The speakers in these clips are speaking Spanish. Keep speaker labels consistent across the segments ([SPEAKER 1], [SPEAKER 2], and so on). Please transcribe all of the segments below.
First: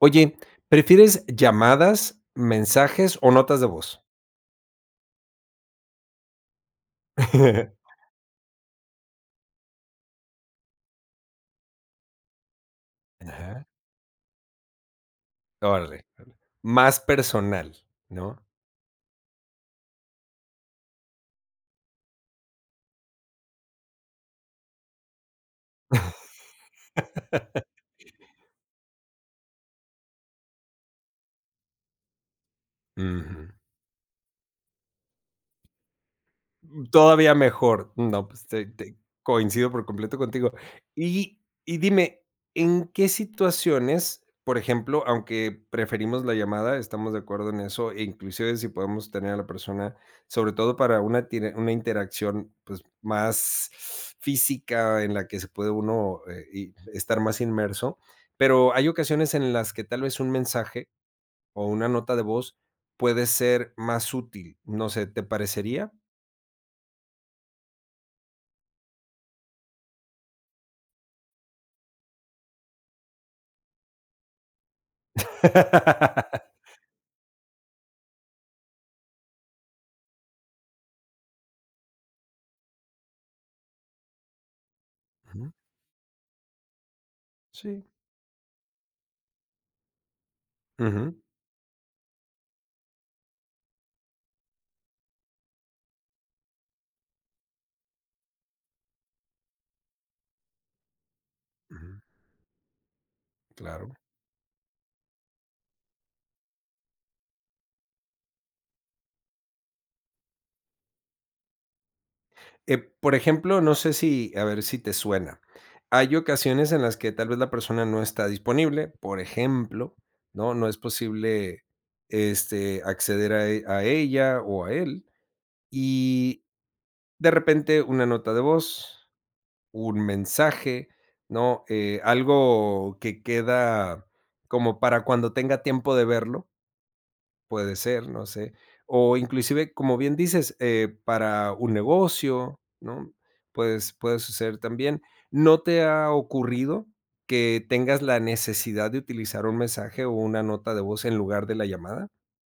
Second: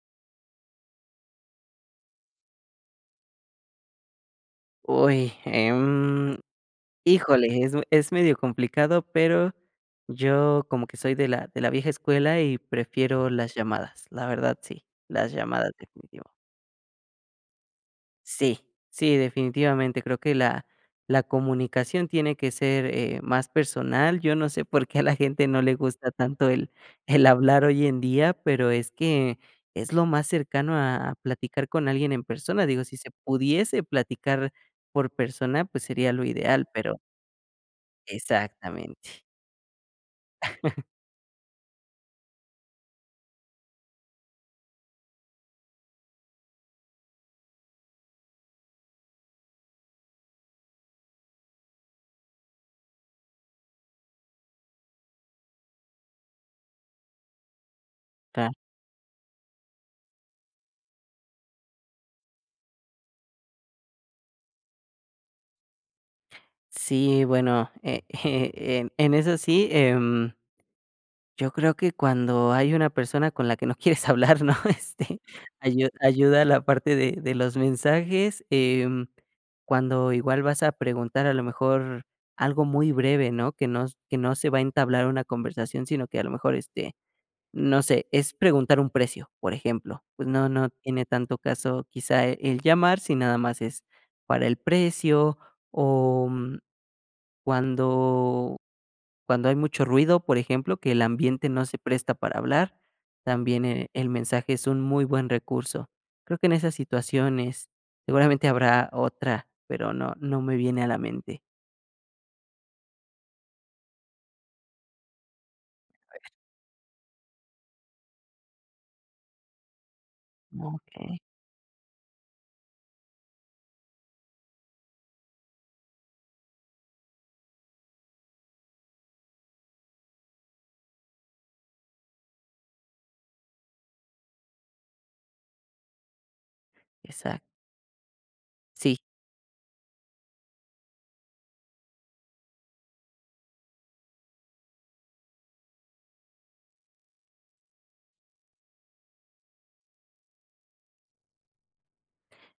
[SPEAKER 1] Oye, ¿prefieres llamadas, mensajes, o notas de voz?
[SPEAKER 2] Uy, em. Híjole, es es medio complicado, pero, yo como que soy de la de la vieja escuela y prefiero las
[SPEAKER 1] Ajá.
[SPEAKER 2] llamadas. La verdad sí. Las llamadas
[SPEAKER 1] Órale.
[SPEAKER 2] definitivo.
[SPEAKER 1] Más personal, ¿no?
[SPEAKER 2] Sí, sí, definitivamente, creo que la la comunicación tiene que ser, eh, más personal, yo no sé, por qué, a la gente no le gusta tanto, el el hablar hoy en día, pero, es que es lo más cercano a a platicar con alguien en persona. Digo, si se
[SPEAKER 1] Ujú.
[SPEAKER 2] pudiese platicar por persona, pues, sería lo ideal, pero.
[SPEAKER 1] Todavía mejor. No, pues, te te
[SPEAKER 2] Exactamente.
[SPEAKER 1] coincido por completo contigo. Y y dime, en qué situaciones, por ejemplo, aunque preferimos la llamada, estamos de acuerdo en eso, e inclusive si podemos tener a la persona, sobre todo para una tiene una interacción, pues, más física en la que se puede uno, eh, y, estar más inmerso.
[SPEAKER 2] Claro.
[SPEAKER 1] Pero, hay ocasiones en las que tal vez, un mensaje o una nota de voz puede ser más útil, no sé, ¿te parecería?
[SPEAKER 2] Sí, bueno, eh, em, en eso sí, em. Yo creo que cuando hay una persona con la que no quieres hablar, ¿no?, este, ayu ayuda la parte de de los mensajes, eh, cuando igual vas a preguntar, a lo mejor, algo muy breve, ¿no?, que no que no se va a entablar una
[SPEAKER 1] Ujú.
[SPEAKER 2] conversación, sino que a lo mejor, este, no
[SPEAKER 1] Sí.
[SPEAKER 2] sé, es preguntar un precio, por ejemplo. Pues no no tiene
[SPEAKER 1] Ujú.
[SPEAKER 2] tanto caso, quizá, el llamar si nada más es para el precio, o cuando cuando hay mucho ruido, por ejemplo, que el ambiente no se
[SPEAKER 1] Ujú.
[SPEAKER 2] presta para hablar, también, eh,
[SPEAKER 1] Claro.
[SPEAKER 2] el mensaje es un muy buen recurso. Creo que en esas situaciones seguramente habrá otra, pero no no me viene a la mente.
[SPEAKER 1] Eh, por ejemplo, no sé si, a ver si te suena. Hay ocasiones en las que, tal vez la persona no está disponible, por ejemplo, ¿no?, no es
[SPEAKER 2] Okey.
[SPEAKER 1] posible, este, acceder a e a ella o a él, y, de repente una nota de voz, un mensaje, ¿no?, eh, algo que queda como para cuando tenga tiempo de verlo.
[SPEAKER 2] Exac
[SPEAKER 1] Puede ser, no sé.
[SPEAKER 2] Sí.
[SPEAKER 1] O inclusive, como bien dices, eh, para un negocio, ¿no?, puedes puede suceder también, ¿no te ha ocurrido que tengas la necesidad de utilizar un mensaje o una nota de voz en lugar de la llamada?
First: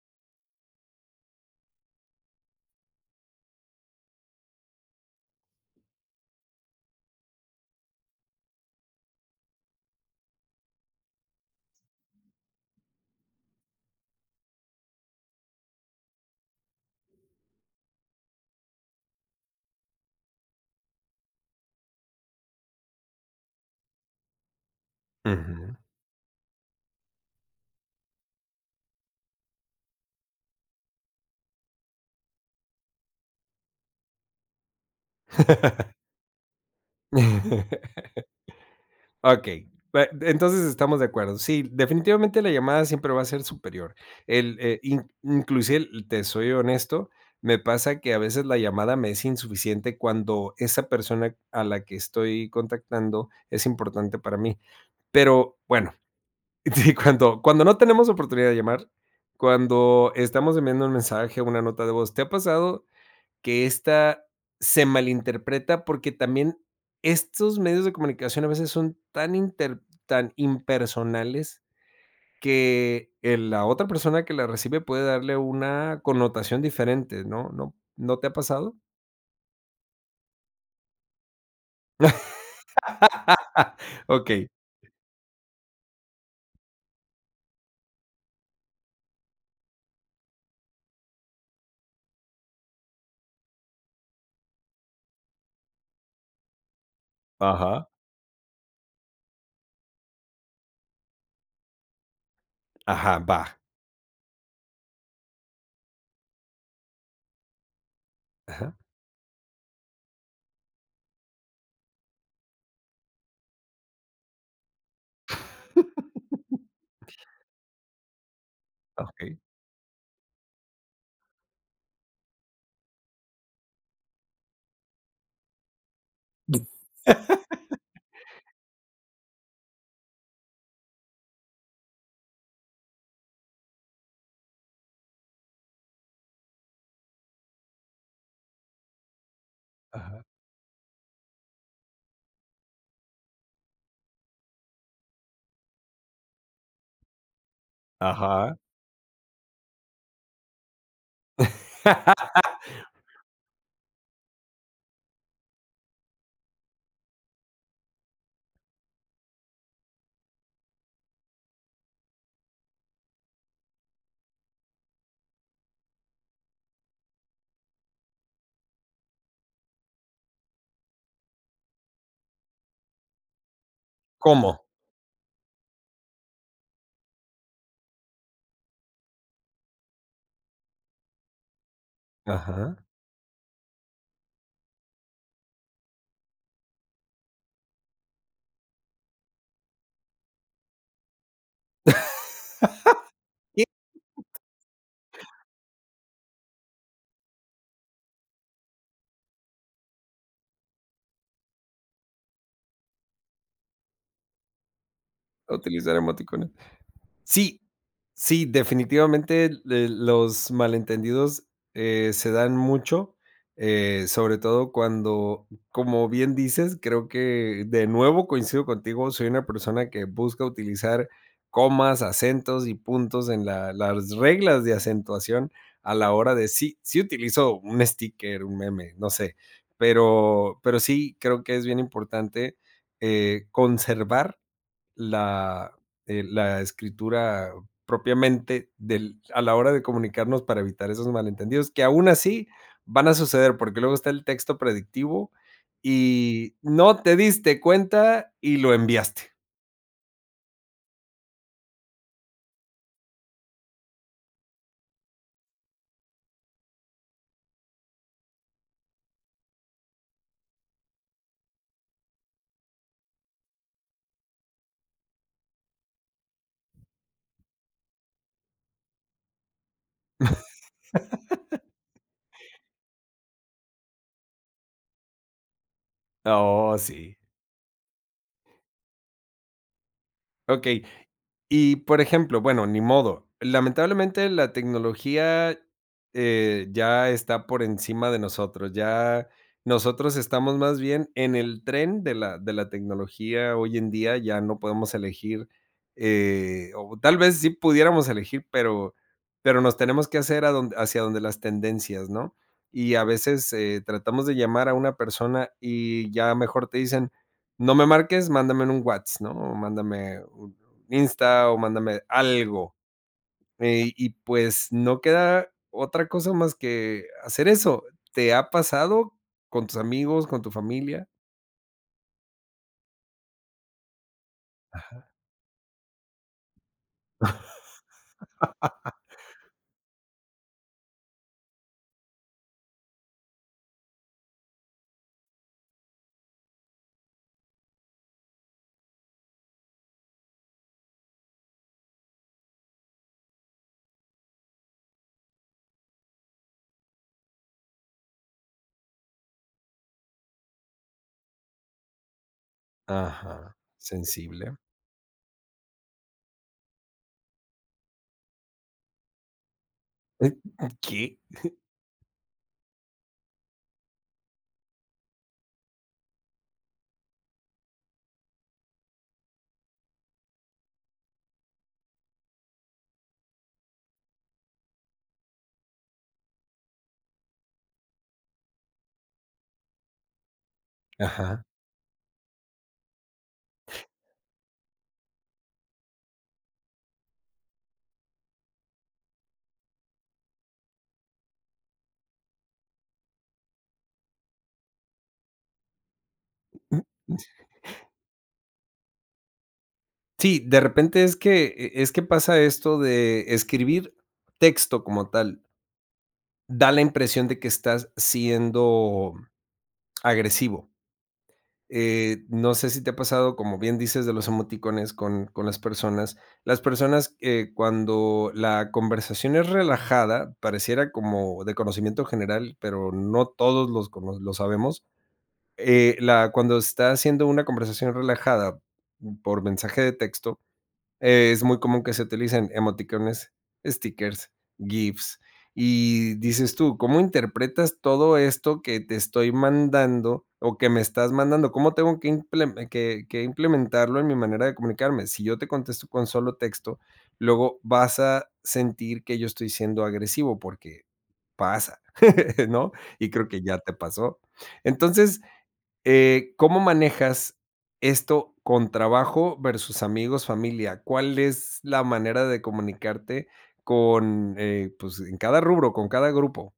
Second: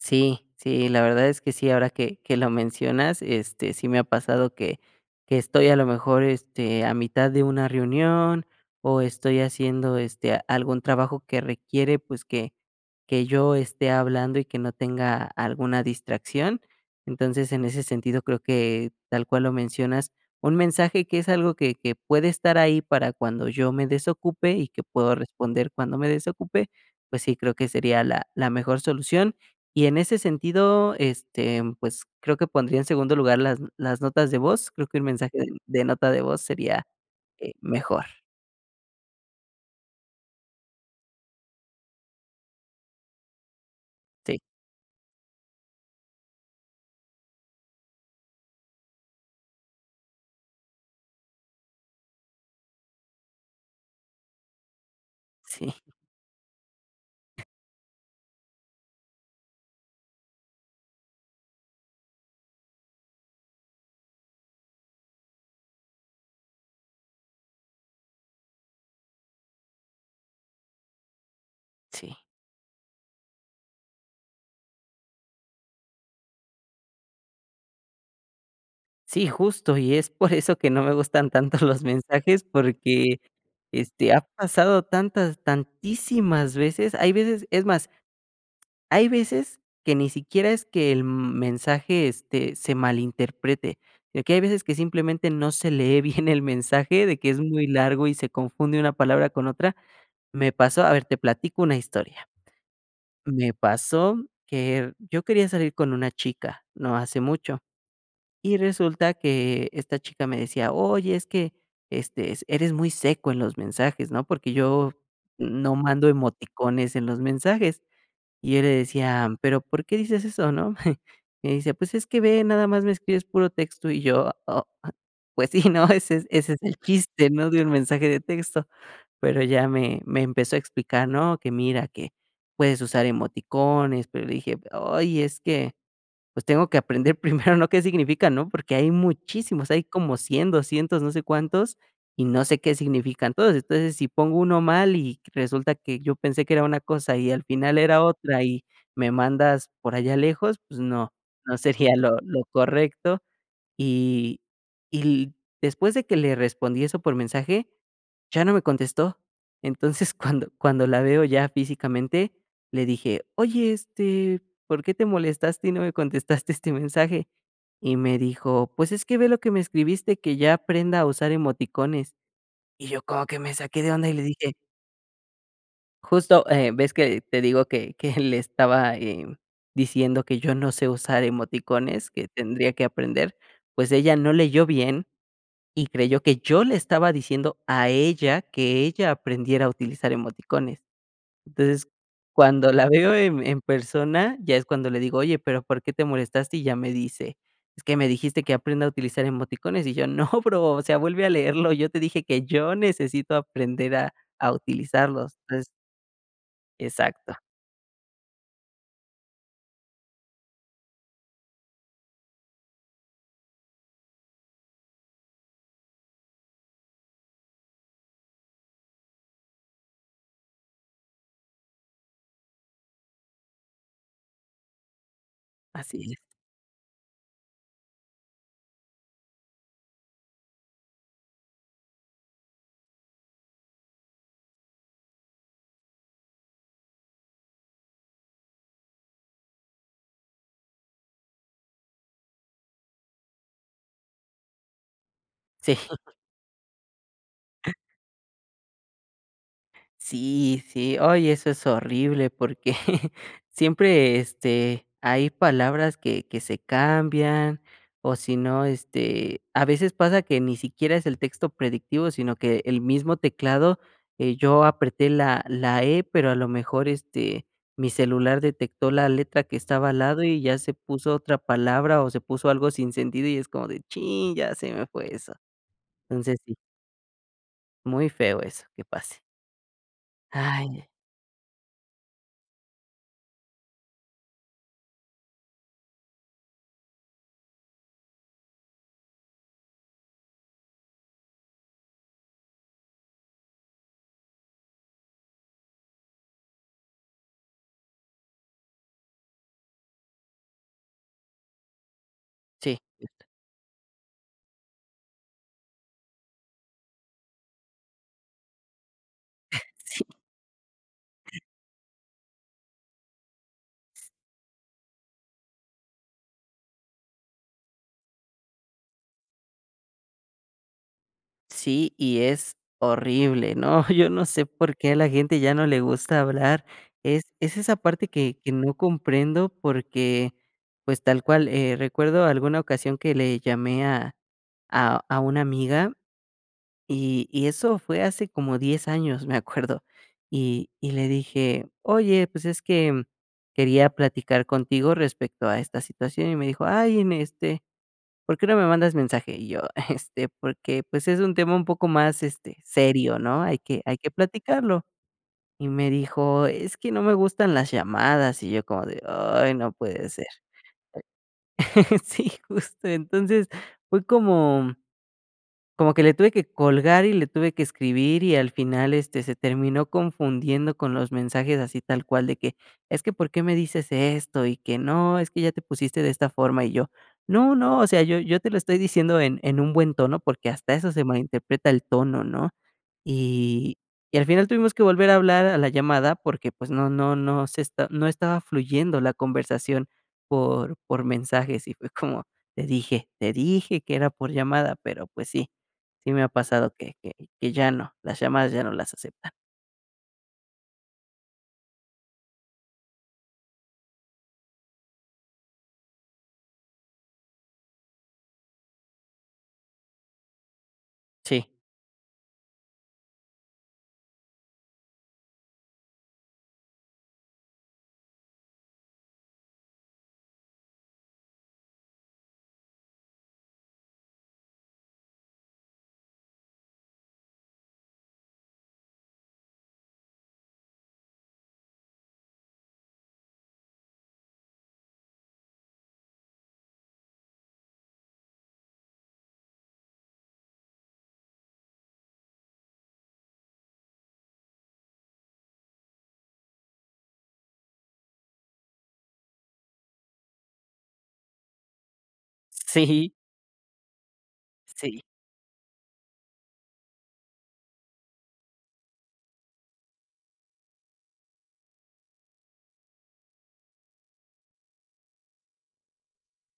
[SPEAKER 2] Sí, sí, la verdad es que sí, ahora que que lo mencionas, este, sí me ha pasado que que estoy a lo mejor, este, a mitad de una reunión o estoy haciendo, este, algún trabajo que requiere, pues, que que yo esté hablando y que no tenga alguna distracción. Entonces, en ese sentido creo que, tal cual lo mencionas, un mensaje que es algo que que puede estar ahí para cuando yo me desocupe, y que puedo responder
[SPEAKER 1] Ujú.
[SPEAKER 2] cuando me desocupe, pues sí, creo que sería la la mejor solución y en ese sentido, este, pues, creo que pondría en segundo lugar las las notas de voz, creo que el mensaje de nota de voz sería, eh, mejor.
[SPEAKER 1] Okey. Bue entonces, estamos de acuerdo. Sí, definitivamente la llamada siempre va a ser superior.
[SPEAKER 2] Sí.
[SPEAKER 1] El e in inclusive, te soy honesto, me pasa que a veces la llamada me es insuficiente, cuando esa persona a la que estoy contactando es importante para mí. Pero,
[SPEAKER 2] Sí.
[SPEAKER 1] bueno. Si cuando cuando no tenemos oportunidad de llamar, cuando estamos enviando un mensaje, una nota de voz, ¿te ha pasado que esta se malinterpreta?, porque también, estos medios de comunicación a veces son, tan inter tan impersonales
[SPEAKER 2] Sí.
[SPEAKER 1] que el la otra persona que la recibe puede darle una connotación diferente, ¿no?, ¿no?, ¿no te ha pasado?
[SPEAKER 2] Sí, justo y es por eso que no me gustan tanto los mensajes porque, este, ha
[SPEAKER 1] Okey.
[SPEAKER 2] pasado tantas tantísimas veces hay veces es más, hay veces que ni siquiera es que el m mensaje, este, se malinterprete, eh, que hay veces que simplemente no se lee bien el mensaje de que es muy
[SPEAKER 1] Ajá.
[SPEAKER 2] largo y se confunde una palabra con otra. Me pasó a ver, te platico una historia.
[SPEAKER 1] Ajá,
[SPEAKER 2] Me
[SPEAKER 1] va.
[SPEAKER 2] pasó que yo quería salir con una chica, no hace mucho, y
[SPEAKER 1] Ajá.
[SPEAKER 2] resulta que esta chica me decía: "Oye, es que, este, es eres muy seco en los mensajes", ¿no?, porque yo no mando emoticones en los mensajes. Y yo le decía:
[SPEAKER 1] Okey.
[SPEAKER 2] "Pero, ¿por qué dices eso, no?". Y me dice: "Pues, es que ve nada más me escribes puro texto". Y yo: "Oh, pues sí, ¿no?, ese es ese es el chiste, ¿no?, de un mensaje de texto". Pero ya me me empezó a explicar, ¿no?, que mira que puedes usar emoticones, pero le dije: "Ay es que, pues, tengo que aprender primero, ¿no?, qué significa, ¿no?, porque hay muchísimos, hay como
[SPEAKER 1] Ajá.
[SPEAKER 2] 100, 200, no sé, cuántos, y no sé qué significan todos. Entonces, si pongo uno mal y resulta que yo pensé que era una cosa y al final era otra,
[SPEAKER 1] Ajá.
[SPEAKER 2] y me mandas por allá lejos, pues, no, no sería lo lo correcto". Y y l después de que le respondí eso por mensaje, ya no me contestó. Entonces, cuando cuando la veo ya físicamente, le dije: "Oye, este, ¿por qué te molestaste y no me contestaste este mensaje?". Y me dijo: "Pues, es que ve lo que me escribiste, que ya aprenda a usar emoticones". Y yo como que me saqué de onda y le dije
[SPEAKER 1] ¿Cómo?
[SPEAKER 2] justo, eh, ves que te digo que que le estaba, eh, diciendo que yo no sé usar emoticones, que tendría
[SPEAKER 1] Ajá.
[SPEAKER 2] que aprender, pues ella no leyó bien y creyó que yo le estaba diciendo a ella que ella aprendiera a utilizar emoticones. Entonces cuando la veo en en persona
[SPEAKER 1] [unintelligible]
[SPEAKER 2] ya es cuando le digo: "Oye, pero, ¿por qué te molestaste?". Y ya me dice: "Es que me dijiste que aprenda a utilizar emoticones", y yo no bro, o sea vuelve a leerlo, yo te dije que yo necesito aprender a a utilizarlos.
[SPEAKER 1] ¿A
[SPEAKER 2] Entonces
[SPEAKER 1] utilizar emoticones?
[SPEAKER 2] Exacto.
[SPEAKER 1] Sí. Sí, definitivamente, de los malentendidos, eh, se dan mucho, eh, sobre todo cuando, como bien dices, creo que de nuevo coincido contigo, soy una persona que busca utilizar comas, acentos y puntos en la las reglas de acentuación a
[SPEAKER 2] Así
[SPEAKER 1] la
[SPEAKER 2] es.
[SPEAKER 1] hora de sí, sí utilizo un sticker, un meme, no sé. Pero pero sí creo que es bien importante, eh, conservar la, eh, la escritura propiamente del a la hora de comunicarnos para evitar esos malentendidos, que aún así van a suceder, porque, luego está el texto predictivo
[SPEAKER 2] Sí.
[SPEAKER 1] y no te diste cuenta y lo enviaste.
[SPEAKER 2] Sí sí. Ay, eso es horrible porque siempre, este, hay palabras que que se cambian o si no, este, a veces pasa que ni siquiera es el texto predictivo sino que el mismo teclado, eh, yo apreté la la e pero a lo mejor, este, mi celular detectó la letra que estaba al lado y ya se puso otra palabra o se puso algo sin sentido y es como de chin ya se me fue eso. Entonces sí.
[SPEAKER 1] Oh, sí.
[SPEAKER 2] Muy feo eso, que pase.
[SPEAKER 1] Okey.
[SPEAKER 2] ¡Ay!
[SPEAKER 1] Y por ejemplo, bueno, ni modo. Lamentablemente la tecnología, eh, ya está por encima de nosotros, ya nosotros estamos más bien en el tren de la de la tecnología hoy en día, ya no podemos elegir, eh, o tal vez sí pudiéramos elegir, pero pero nos tenemos que hacer a donde hacia donde las tendencias, ¿no?,
[SPEAKER 2] Sí.
[SPEAKER 1] y a
[SPEAKER 2] [unintelligible]
[SPEAKER 1] veces, eh, tratamos de llamar a una persona y ya mejor te dicen: "No me marques, mándame en un Whats", ¿no?, o
[SPEAKER 2] Sí.
[SPEAKER 1] mándame un Insta o mándame algo. Eh, y pues, no queda otra cosa más que hacer eso, ¿te ha pasado con tus amigos, con tu familia?
[SPEAKER 2] Sí, y es horrible, ¿no? Yo no sé por qué a la
[SPEAKER 1] Ajá.
[SPEAKER 2] gente ya no le gusta hablar. Es es esa parte que que no comprendo porque pues, tal cual, eh, recuerdo alguna ocasión que le llamé a a a una amiga, y y eso fue hace como 10 años, me acuerdo. Y y le dije: "Oye, pues, es que, mm, quería platicar contigo respecto a esta situación", y me dijo: "Ay, en este, ¿por qué no me mandas mensaje?". Y yo: "este, porque, pues es un tema un poco más, este, serio, ¿no?
[SPEAKER 1] Ajá,
[SPEAKER 2] Hay que hay que
[SPEAKER 1] ¿sensible?
[SPEAKER 2] platicarlo". Y me dijo: "Es que no me gustan las llamadas". Y yo como de, ay no puede ser.
[SPEAKER 1] Eh, mm, ¿qué?
[SPEAKER 2] Sí, justo. Entonces fue como, mm como que le tuve que colgar y le tuve que escribir, y al final, este, se terminó confundiendo con los mensajes. Así tal cual de que: "Es que por qué me dices esto, y que no, es que ya te pusiste de esta forma", y yo: "No no, o sea yo yo te lo estoy diciendo en en un buen tono", porque hasta eso se
[SPEAKER 1] Ajá.
[SPEAKER 2] malinterpreta, el tono, ¿no? Y y al final tuvimos que volver a hablar a la llamada, porque pues, no no no se está no estaba fluyendo la conversación por por mensajes. Y fue como: "Te dije, te dije que era por llamada". Pero, pues, sí sí me ha pasado que que que ya no, las llamadas ya no las aceptan.
[SPEAKER 1] Sí, de repente es que, eh, es que pasa esto de escribir texto como tal da la impresión de que estás siendo agresivo.
[SPEAKER 2] Sí.
[SPEAKER 1] Eh, no sé, si te ha pasado, como bien dices, de los emoticones con con las personas. Las personas, eh, cuando la conversación es relajada, pareciera como de conocimiento general, pero no todos los conos lo sabemos. Eh, la cuando está haciendo una conversación relajada por mensaje de texto, es muy común que se utilicen emoticones, stickers, gifs, y dices tú, ¿cómo interpretas todo esto que te estoy mandando o que me estás mandando? ¿Cómo tengo que imple que que implementarlo en mi manera de comunicarme? Si yo te contesto con solo texto, luego vas a sentir que yo estoy siendo agresivo porque pasa, ¿no?, y
[SPEAKER 2] Sí.
[SPEAKER 1] creo que ya te pasó.
[SPEAKER 2] Sí.
[SPEAKER 1] Entonces, eh, ¿cómo manejas esto, con trabajo versus amigos, familia? ¿Cuál es la manera de comunicarte con, eh, pues, en cada rubro, con cada grupo?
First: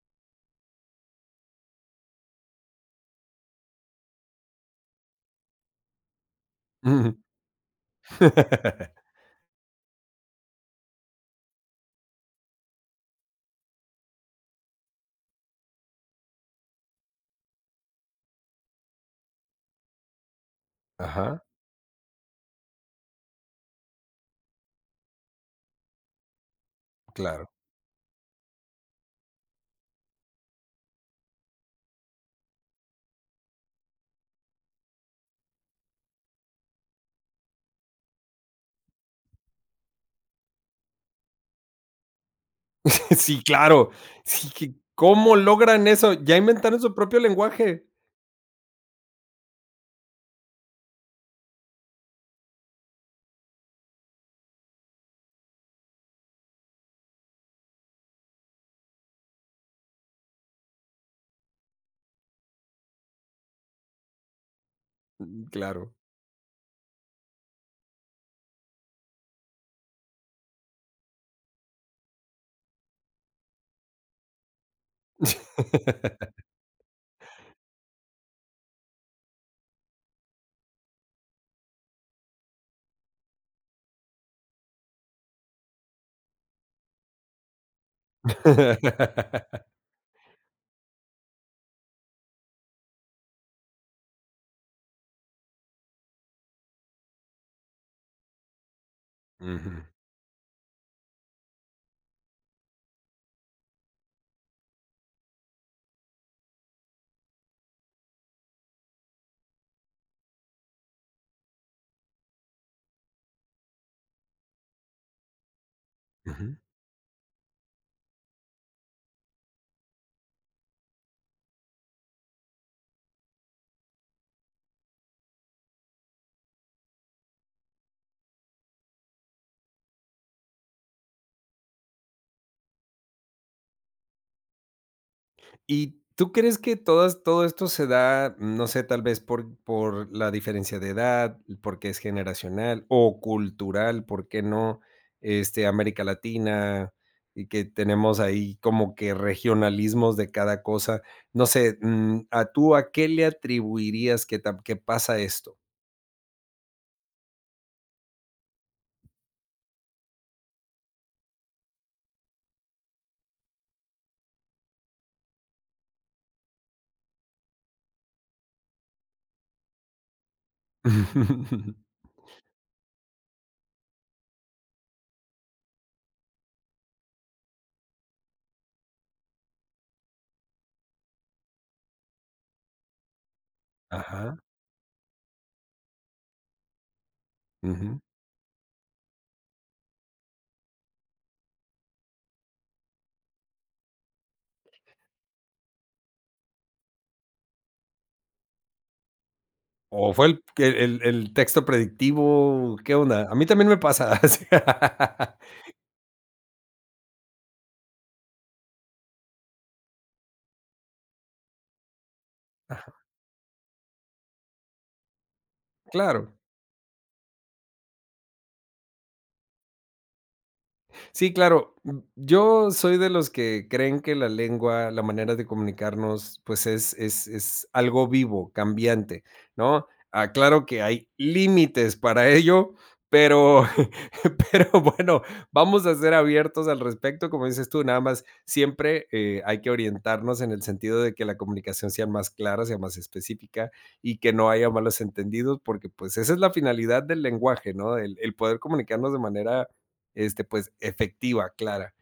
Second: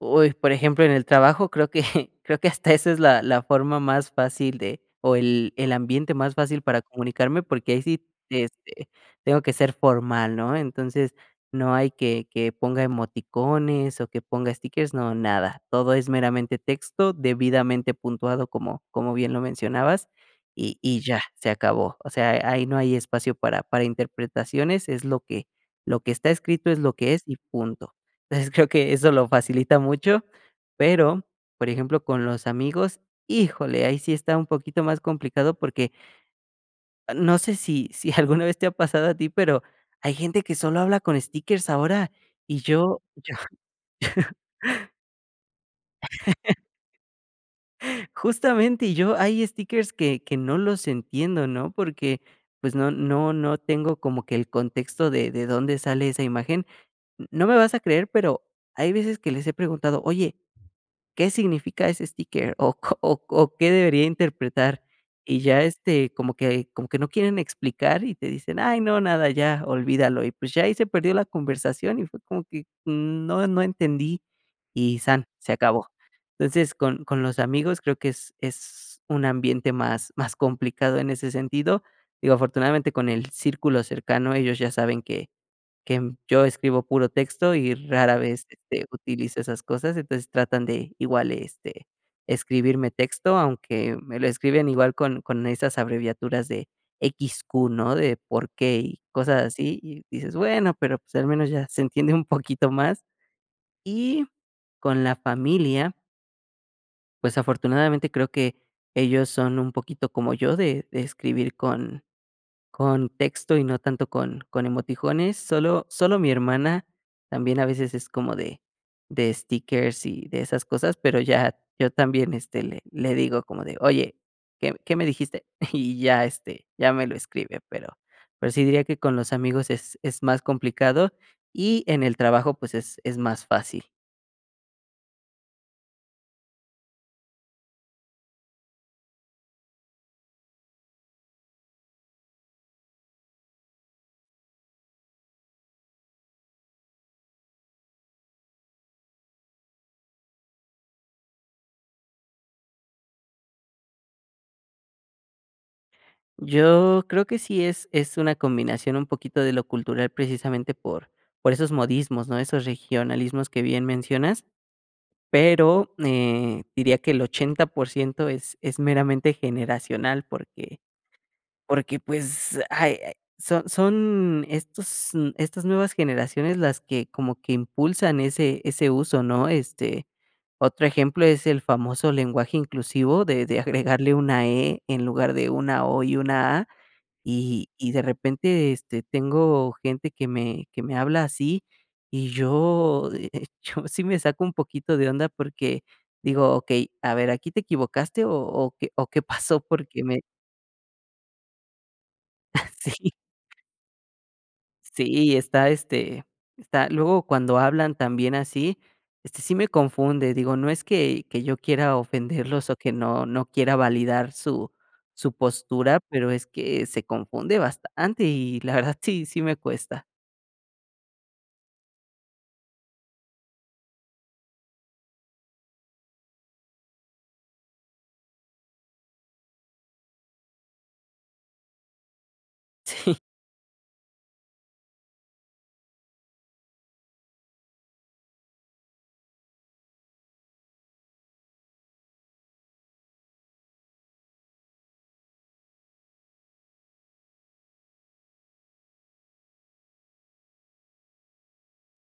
[SPEAKER 2] Uy, por ejemplo en el trabajo creo que, creo que hasta esa es la la forma más fácil de, o el el ambiente más fácil para
[SPEAKER 1] Ujú.
[SPEAKER 2] comunicarme porque, ahí sí, este, tengo que ser formal, ¿no? Entonces, no hay que que ponga emoticones, o que ponga stickers, no, nada. Todo es meramente texto, debidamente puntuado como como bien lo mencionabas y y ya
[SPEAKER 1] Ajá.
[SPEAKER 2] se acabó. O sea, ahí no hay espacio para para interpretaciones, es lo que, lo que está escrito es lo que es y
[SPEAKER 1] Claro.
[SPEAKER 2] punto. Entonces, creo que eso lo facilita mucho. Pero, por ejemplo, con los amigos, híjole, ahí sí está un poquito más complicado porque no sé, si si alguna vez te ha pasado a ti, pero, hay gente que solo habla con stickers ahora y yo yo
[SPEAKER 1] Sí, claro. Sí, ¿cómo logran eso? Ya inventan su propio lenguaje.
[SPEAKER 2] Justamente, y yo, hay stickers que que no los entiendo, ¿no? Porque, pues, no no no tengo como que el contexto de de dónde sale esa imagen. No me vas a creer, pero, hay veces que les he preguntado: "Oye, ¿qué significa ese sticker o co o o qué debería interpretar?" Y
[SPEAKER 1] Mm.
[SPEAKER 2] ya,
[SPEAKER 1] Claro.
[SPEAKER 2] este, como que como que no quieren explicar y te dicen: "Ay, no, nada, ya olvídalo". Y, pues, ya ahí se perdió la conversación y fue como que, mm, no, no entendí y san, se acabó, entonces con con los amigos creo que es es un ambiente más más complicado en ese sentido, digo afortunadamente con el círculo cercano, ellos ya saben que que yo escribo puro texto y rara vez, este, utilizo esas cosas, entonces tratan de igual, este, escribirme texto aunque me lo escriben igual con con esas abreviaturas de equis, cu, ¿no? De, por qué, y cosas así
[SPEAKER 1] Ujú.
[SPEAKER 2] y dices bueno, pero, pues, al menos ya se entiende un poquito más. Y con la familia pues, afortunadamente creo que ellos son un poquito como yo de de escribir con con texto y no tanto con con emoticones, Sólo sólo mi
[SPEAKER 1] Ujú.
[SPEAKER 2] hermana también, a veces es como de de stickers y de esas cosas, pero ya, yo también, este, le le digo como de: "Oye, ¿qué qué me dijiste?" Y ya, este, ya me lo escribe, pero pero, sí diría que con los amigos es es más complicado y en el trabajo, pues, es es más fácil.
[SPEAKER 1] ¿Y tú crees que todas todo esto se da, no sé, tal vez por por la diferencia de edad, porque, es generacional, o cultural? ¿Por qué no? Este, América Latina y que tenemos ahí como que regionalismos de cada cosa, no sé, mm, a tú, ¿a qué le atribuirías que ta que pasa esto?
[SPEAKER 2] Yo, creo que sí es es una combinación un poquito de lo cultural precisamente por por esos modismos, ¿no? Esos regionalismos que bien mencionas. Pero eh, diría que el 80%, es es meramente generacional porque porque pues, ay, eh, son son estos n estas nuevas generaciones las que, como que impulsan ese ese uso, ¿no? Este, otro ejemplo es el famoso lenguaje inclusivo de de agregarle
[SPEAKER 1] Ajá.
[SPEAKER 2] una e en lugar de una o, y una a. Y y de
[SPEAKER 1] Ujú.
[SPEAKER 2] repente este, tengo gente que me que me habla así y yo yo de hecho, sí me saco un poquito de onda, porque, digo okey, a ver aquí te equivocaste o, ¿o qué o, qué pasó? Porque
[SPEAKER 1] O
[SPEAKER 2] me.
[SPEAKER 1] fue el que el el texto
[SPEAKER 2] Ah
[SPEAKER 1] predictivo, ¿qué
[SPEAKER 2] sí.
[SPEAKER 1] onda? A mí también me pasa, s
[SPEAKER 2] Sí, está este está, luego cuando hablan también así, este, sí me confunde digo no es que que yo quiera ofenderlos o que
[SPEAKER 1] Ajá.
[SPEAKER 2] no no quiera validar su su postura, pero,
[SPEAKER 1] Claro.
[SPEAKER 2] es que, se confunde bastante y la verdad sí sí me cuesta.
[SPEAKER 1] Sí, claro. Yo, soy de los que creen que la lengua, la manera de comunicarnos, pues, es es es algo vivo, cambiante, ¿no? Aclaro que hay, límites para ello,
[SPEAKER 2] Sí.
[SPEAKER 1] pero pero bueno, vamos a ser abiertos al respecto, como dices tú, nada más, siempre, eh, hay que orientarnos en el sentido de que la comunicación sea más clara, sea más específica, y que no haya malos entendidos, porque pues, esa es la finalidad del lenguaje, ¿no? El el poder comunicarnos de manera, este pues efectiva, clara.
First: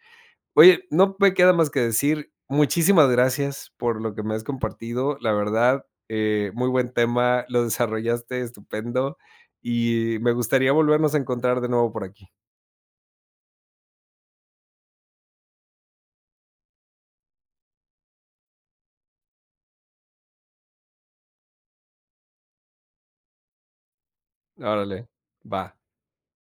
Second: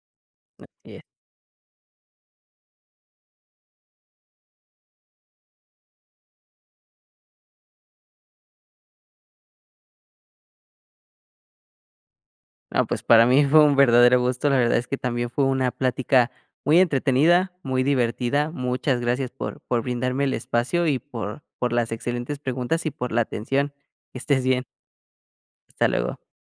[SPEAKER 1] Oye
[SPEAKER 2] Así es.
[SPEAKER 1] no, me queda más que decir muchísimas gracias por lo que me has compartido, la verdad, eh, muy buen tema, lo desarrollaste estupendo, y me gustaría volvernos a encontrar de nuevo por aquí.
[SPEAKER 2] No pues, para mí fue un verdadero gusto, la verdad es que también fue una plática, muy entretenida, muy divertida. Muchas gracias por por brindarme el espacio y por por las excelentes preguntas y por la atención. Que estés bien.
[SPEAKER 1] Órale, va.
[SPEAKER 2] Hasta luego.